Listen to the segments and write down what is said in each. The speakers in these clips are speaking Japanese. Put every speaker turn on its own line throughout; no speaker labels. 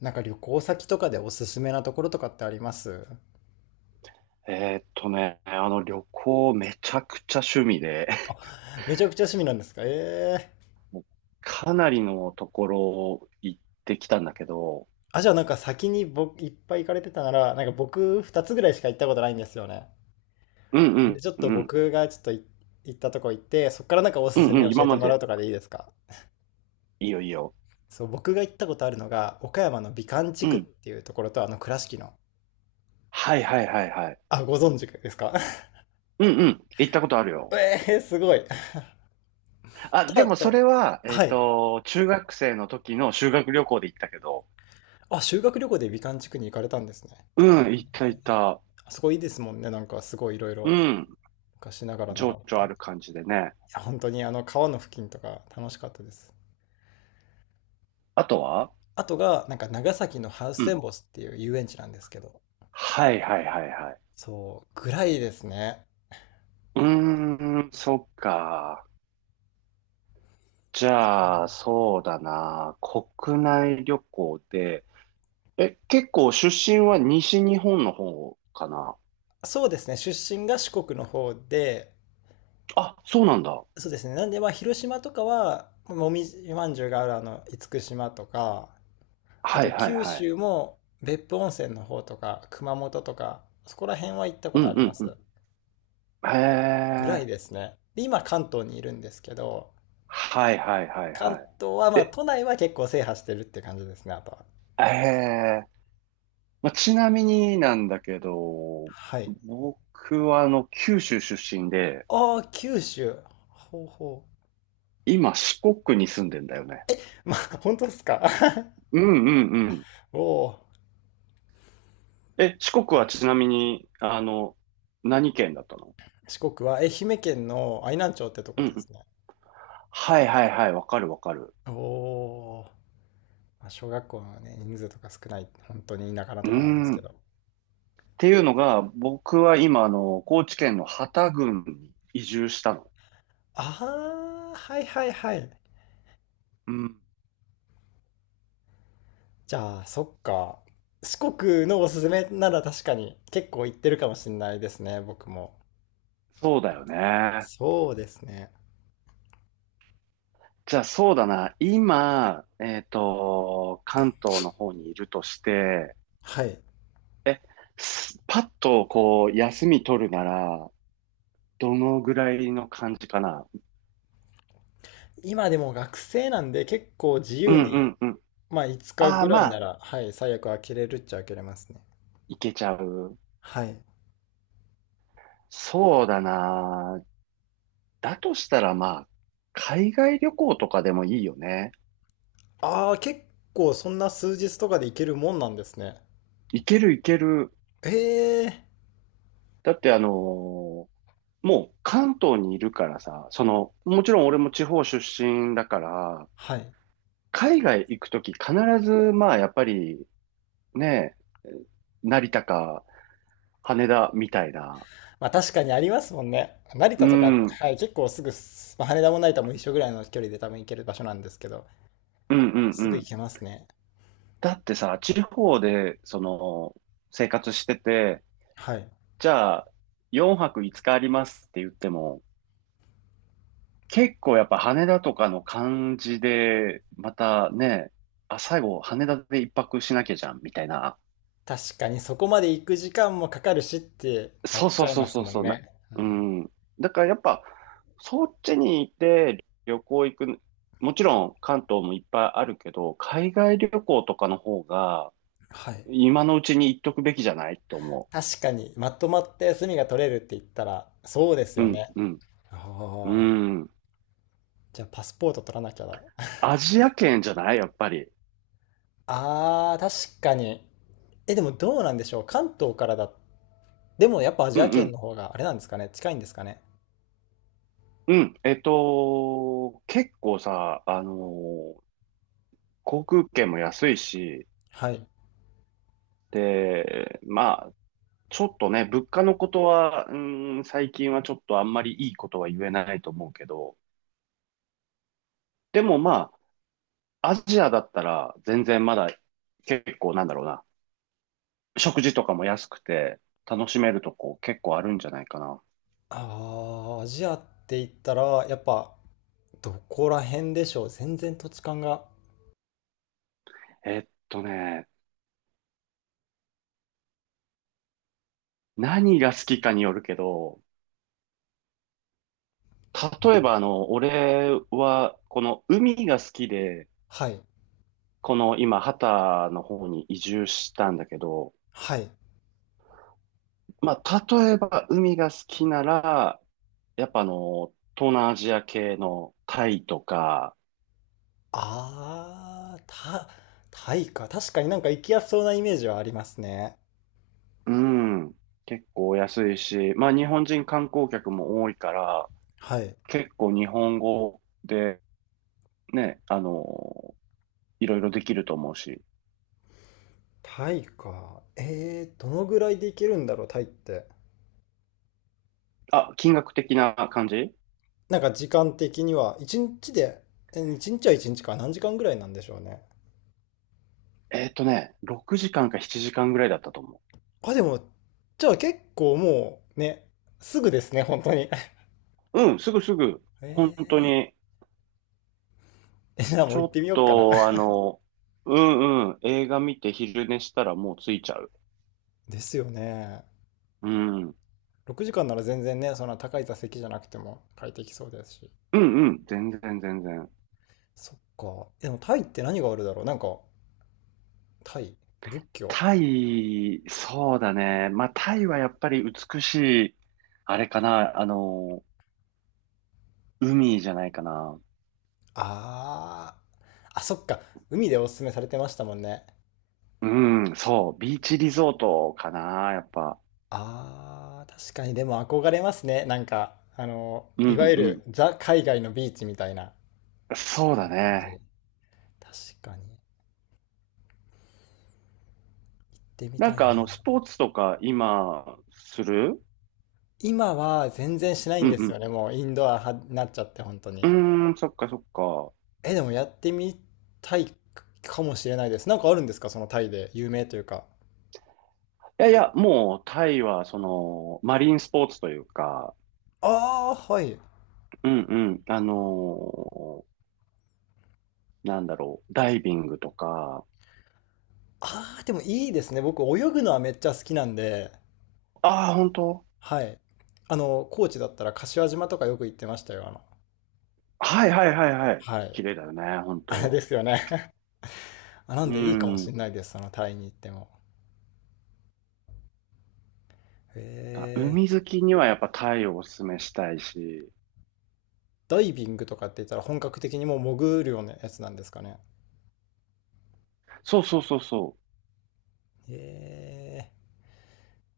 なんか旅行先とかでおすすめなところとかってあります？
旅行めちゃくちゃ趣味で、
めちゃくちゃ趣味なんですか？ええー。
もうかなりのところを行ってきたんだけど、
あ、じゃあなんか先に僕いっぱい行かれてたなら、なんか僕2つぐらいしか行ったことないんですよね。
うん
なんでちょっ
うん
と
うん、
僕がちょっと行ったとこ行って、そっからなんかお
う
す
ん
すめ
うん、
教
今
えて
ま
もらう
で、
とかでいいですか？
いいよいいよ。
そう、僕が行ったことあるのが、岡山の美観地
う
区っ
ん。
ていうところと、あの倉敷の。
はいはいはいはい。
あ、ご存知ですか？
うんうん、行ったことある よ。
ええー、すごい。
あ、
と、
で
あ
もそ
と、
れは、
はい。
中学生の時の修学旅行で行ったけど、
あ、修学旅行で美観地区に行かれたんですね。
うん、行った行
え
っ
ー
た。
あそこいいですもんね。なんかすごいいろい
う
ろ。
ん、
昔ながらのが
情
あっ
緒
て。
ある感じでね。
や、本当にあの川の付近とか楽しかったです。
あとは
あとが、なんか長崎のハウス
う
テ
ん。
ンボスっていう遊園地なんですけど、
はいはいはいはい。
そう、ぐらいですね。
うーん、そっか。じゃあ、そうだな。国内旅行で、え、結構出身は西日本の方かな？
そうですね、出身が四国の方で、
あ、そうなんだ。
そうですね、なんでまあ広島とかは、もみじまんじゅうがあるあの厳島とか、あ
はい
と
はい
九
はい。
州も別府温泉の方とか、熊本とか、そこら辺は行ったこ
う
とあ
ん
り
う
ま
んうん。
す。
へ
ぐらい
え。
ですね。で、今関東にいるんですけど、
はいはいはい
関
は
東は、
い。
まあ、
え、
都内は結構制覇してるって感じですね、あとは。
えへえ。まあ、ちなみになんだけど、
はい。
僕は九州出身で、
ああ、九州。ほうほ
今四国に住んでんだよね。
う。まあ、本当ですか？
うんうんうん。
おおー。
え、四国はちなみに、何県だったの？
四国は愛媛県の愛南町ってとこ
う
で
ん
すね。
はいはいはい、わかるわかる。
おお。まあ、小学校のね、人数とか少ない、本当に田舎な
う
と
ー
こなんです
ん。
けど。
っていうのが、僕は今、高知県の幡多郡に移住したの。
ああ、はいはいはい。
うん。
じゃあ、そっか。四国のおすすめなら確かに結構行ってるかもしれないですね、僕も。
そうだよね。
そうですね。
じゃあそうだな。今、関東の方にいるとして、
はい。
すパッとこう、休み取るなら、どのぐらいの感じかな？
今でも学生なんで結構自
う
由
んう
に、
んうん。
まあ5日
ああ、
ぐら
ま
いな
あ、
ら、はい、最悪開けれるっちゃ開けれますね。
いけちゃう。
はい。
そうだな。だとしたらまあ、海外旅行とかでもいいよね。
ああ、結構そんな数日とかで行けるもんなんですね。
いけるいける。
ええ、
だってもう関東にいるからさ、その、もちろん俺も地方出身だから、
はい。
海外行くとき必ず、まあやっぱりね、成田か羽田みたいな。
まあ確かにありますもんね。成
う
田とか、
ん、うん
はい、結構すぐ、まあ、羽田も成田も一緒ぐらいの距離で多分行ける場所なんですけど、
うん
す
う
ぐ行
ん。
けますね。
だってさ、地方で、その、生活してて、
はい。
じゃあ、4泊5日ありますって言っても、結構やっぱ羽田とかの感じで、またね、あ、最後羽田で一泊しなきゃじゃん、みたいな。
確かにそこまで行く時間もかかるしってな
そ
っ
う
ち
そう
ゃい
そう
ます
そう
もん
そう、な、
ね。う
う
ん、
ん。だからやっぱ、そっちにいて旅行行く、もちろん関東もいっぱいあるけど、海外旅行とかの方が、
はい。
今のうちに行っとくべきじゃないって思
確かに、まとまって休みが取れるって言ったら、そうです
う。う
よ
ん、
ね。
うん、
ああ。
うん。
じゃあ、パスポート取らなきゃだ。
アジア圏じゃないやっぱり。
ああ、確かに。え、でもどうなんでしょう。関東からだ。でもやっぱアジ
う
ア
ん、う
圏
ん、
の方があれなんですかね。近いんですかね。
うん。結構さ、航空券も安いし、
はい。
で、まあ、ちょっとね、物価のことは、最近はちょっとあんまりいいことは言えないと思うけど、でもまあ、アジアだったら全然まだ結構なんだろうな、食事とかも安くて楽しめるとこ結構あるんじゃないかな。
ああ、アジアって言ったら、やっぱどこら辺でしょう。全然土地勘が。
えっとね、何が好きかによるけど、例えば俺はこの海が好きで、
はい。
この今、ハタの方に移住したんだけど、
はい。
まあ、例えば海が好きなら、やっぱ東南アジア系のタイとか、
ああ、タイか。確かになんか行きやすそうなイメージはありますね。
うん、結構安いし、まあ日本人観光客も多いから、
はい。
結構日本語でね、いろいろできると思うし。
タイか。どのぐらいで行けるんだろう、タイって。
あ、金額的な感じ？
なんか時間的には、1日で、1日は1日か、何時間ぐらいなんでしょうね。
6時間か7時間ぐらいだったと思
あ、でも、じゃあ結構もう、ね、すぐですね、本当に。
う。うん、すぐすぐ、本当
え
に、
じゃあも
ち
う
ょ
行っ
っ
てみようかな。
と、うんうん、映画見て昼寝したらもう着いちゃう。
ですよね。
うん。
6時間なら全然ね、そんな高い座席じゃなくても快適そうですし。
うんうん。全然全然。
そっか。でもタイって何があるだろうなんか、タイ、仏教。
タイ、そうだね。まあ、タイはやっぱり美しい、あれかな、海じゃないかな。
あー、あ、そっか。海でおすすめされてましたもんね。
うん、そう。ビーチリゾートかな、やっぱ。
あー、確かにでも憧れますね。なんか、
う
い
ん
わゆ
うん。
るザ海外のビーチみたいな
そうだ
感じ。
ね。
確かに。行ってみ
な
た
ん
い
か
な。
スポーツとか今、する？
今は全然しない
う
んですよ
ん
ね。もうインドア派になっちゃって、本当
う
に。
ん。うーん、そっかそっか。
え、でもやってみたいかもしれないです。なんかあるんですか、そのタイで有名というか？
いやいや、もうタイはその、マリンスポーツというか、
あー、はい。
うんうん、なんだろう、ダイビングとか、
あー、でもいいですね。僕泳ぐのはめっちゃ好きなんで。
ああ、本当。
はい。あの、高知だったら柏島とかよく行ってましたよ。あの、
はいはいはいはい。
は
綺
い。
麗だよね、本
あれ
当。
ですよね。あ、な
う
んでいいかもしれ
ん。
ないです、そのタイに行っても。
だ
へ
海
え。
好きにはやっぱタイをおすすめしたいし。
ダイビングとかって言ったら本格的にもう潜るようなやつなんですかね。
そうそうそうそ
へえ。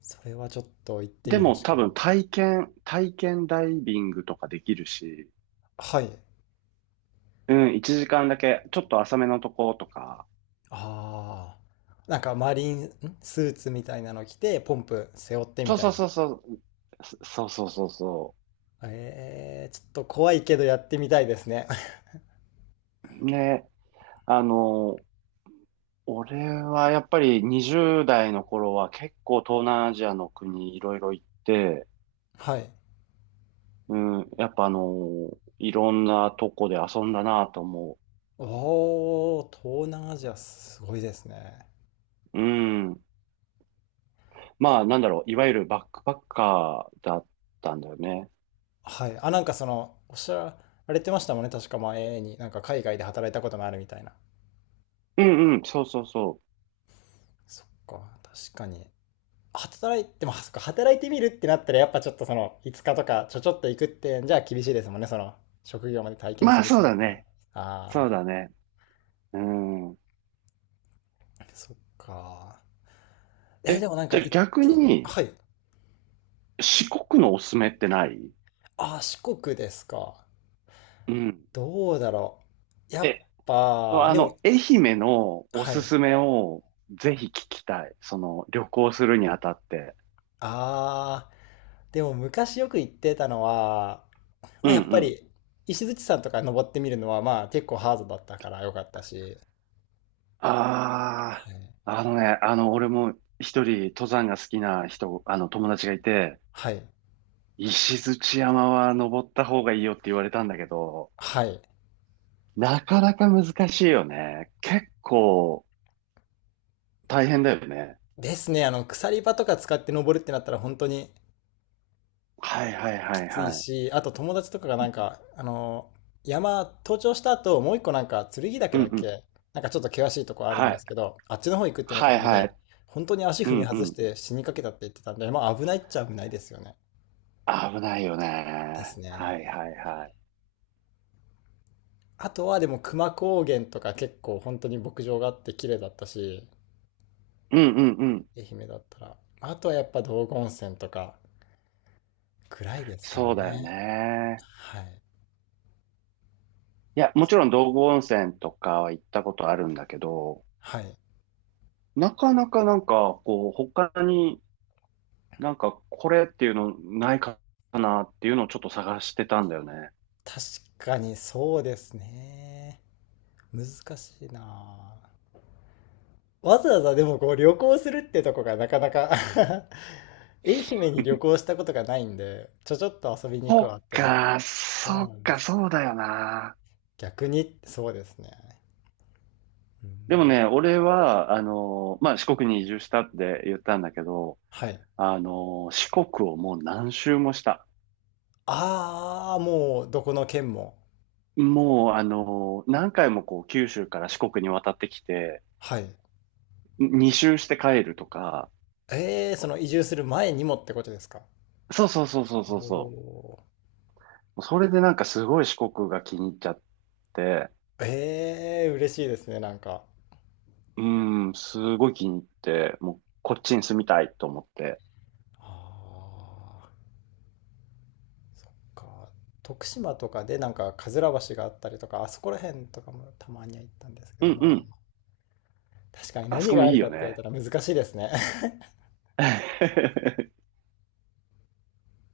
それはちょっと行っ
う。
て
で
みる
も
しか
多
な
分
い。
体験、体験ダイビングとかできるし。
はい。
うん、1時間だけ、ちょっと浅めのとことか。
ああ。なんかマリン、スーツみたいなの着て、ポンプ背負ってみ
そう
た
そ
い
う
な。
そうそう。そそうそうそうそ
ちょっと怖いけどやってみたいですね。
う。ね、あの、俺はやっぱり20代の頃は結構東南アジアの国いろいろ行って、
はい。
うん、やっぱいろんなとこで遊んだなと思
おー、東南アジアすごいですね。
う。うん。まあ、なんだろう、いわゆるバックパッカーだったんだよね。
はい。あ、なんかその、おっしゃられてましたもんね。確か前に、なんか海外で働いたこともあるみたいな。
うんうん、そうそうそ
そっか、確かに。働いて、まあ、そっか、働いてみるってなったら、やっぱちょっとその、5日とかちょっと行くって、じゃあ厳しいですもんね。その、職業まで体
う。
験
ま
す
あ、
るっ
そ
て
う
なっ
だ
たら。
ね。そう
あ
だね。うん。
あ、そっか。え、で
え、
もなんか
じゃあ
行っ
逆
て、
に、
はい。
四国のおすすめってない？
ああ、四国ですか。
うん。
どうだろう。やっ
え、
ぱ、でも、
愛媛のお
は
す
い。
すめをぜひ聞きたい。その、旅行するにあたって。
ああ、でも昔よく行ってたのは、
う
ま
ん
あ、やっ
う
ぱ
ん、
り石鎚山とか登ってみるのはまあ結構ハードだったから良かったし、
ああ、あのね、俺も一人登山が好きな人、友達がいて、
はい、
石鎚山は登った方がいいよって言われたんだけど、
はい。
なかなか難しいよね。結構大変だよね。
ですね、あの鎖場とか使って登るってなったら本当に
はいはい
き
はい
つい
はい。
し、あと友達とかがなんか、山登頂した後もう一個なんか剣岳
うん
だっ
うん。
け、なんかちょっと険しいとこあるん
は
です
い。
けど、あっちの方行くってなった
はい
時
は
に、
い。
本当に足
う
踏み
んう
外し
ん。
て死にかけたって言ってたんで、まあ危ないっちゃ危ないですよね。
危ないよね。
です
は
ね。
いはいはい。
あとはでも熊高原とか結構本当に牧場があって綺麗だったし、
うんうんうん。
愛媛だったら。あとはやっぱ道後温泉とかぐらいですか
そうだよ
ね。
ね。
はい。
いや、もちろん道後温泉とかは行ったことあるんだけど、
はい。
なかなかなんか、こう、他になんかこれっていうのないかなっていうのをちょっと探してたんだよね。
確かにそうですね。難しいなあ。わざわざでもこう旅行するってとこがなかなか。 愛媛に旅行したことがないんで、ちょっと遊びに行くわ
そ
っ
っ
ても。
か、
そ
そ
う
っ
なんで
か、
す。
そうだよな。
逆に、そうですね。う
でも
ん、
ね、俺は、まあ、四国に移住したって言ったんだけど、
はい。
四国をもう何周もした。
ああ、もうどこの県も。
もう、何回もこう、九州から四国に渡ってきて、
はい。
2周して帰るとか、
ええ、その移住する前にもってことですか？
そうそうそうそうそう
お
そ
お。
う。それでなんかすごい四国が気に入っちゃって、
ええ、嬉しいですね、なんか。
うーん、すごい気に入って、もうこっちに住みたいと思って。
ああ、そっか。徳島とかでなんか、かずら橋があったりとか、あそこら辺とかもたまには行ったんですけ
う
ど、
んう
まあ、
ん、
確かに
あそ
何
こも
があ
い
る
い
か
よ
って言われ
ね。
たら難しいですね。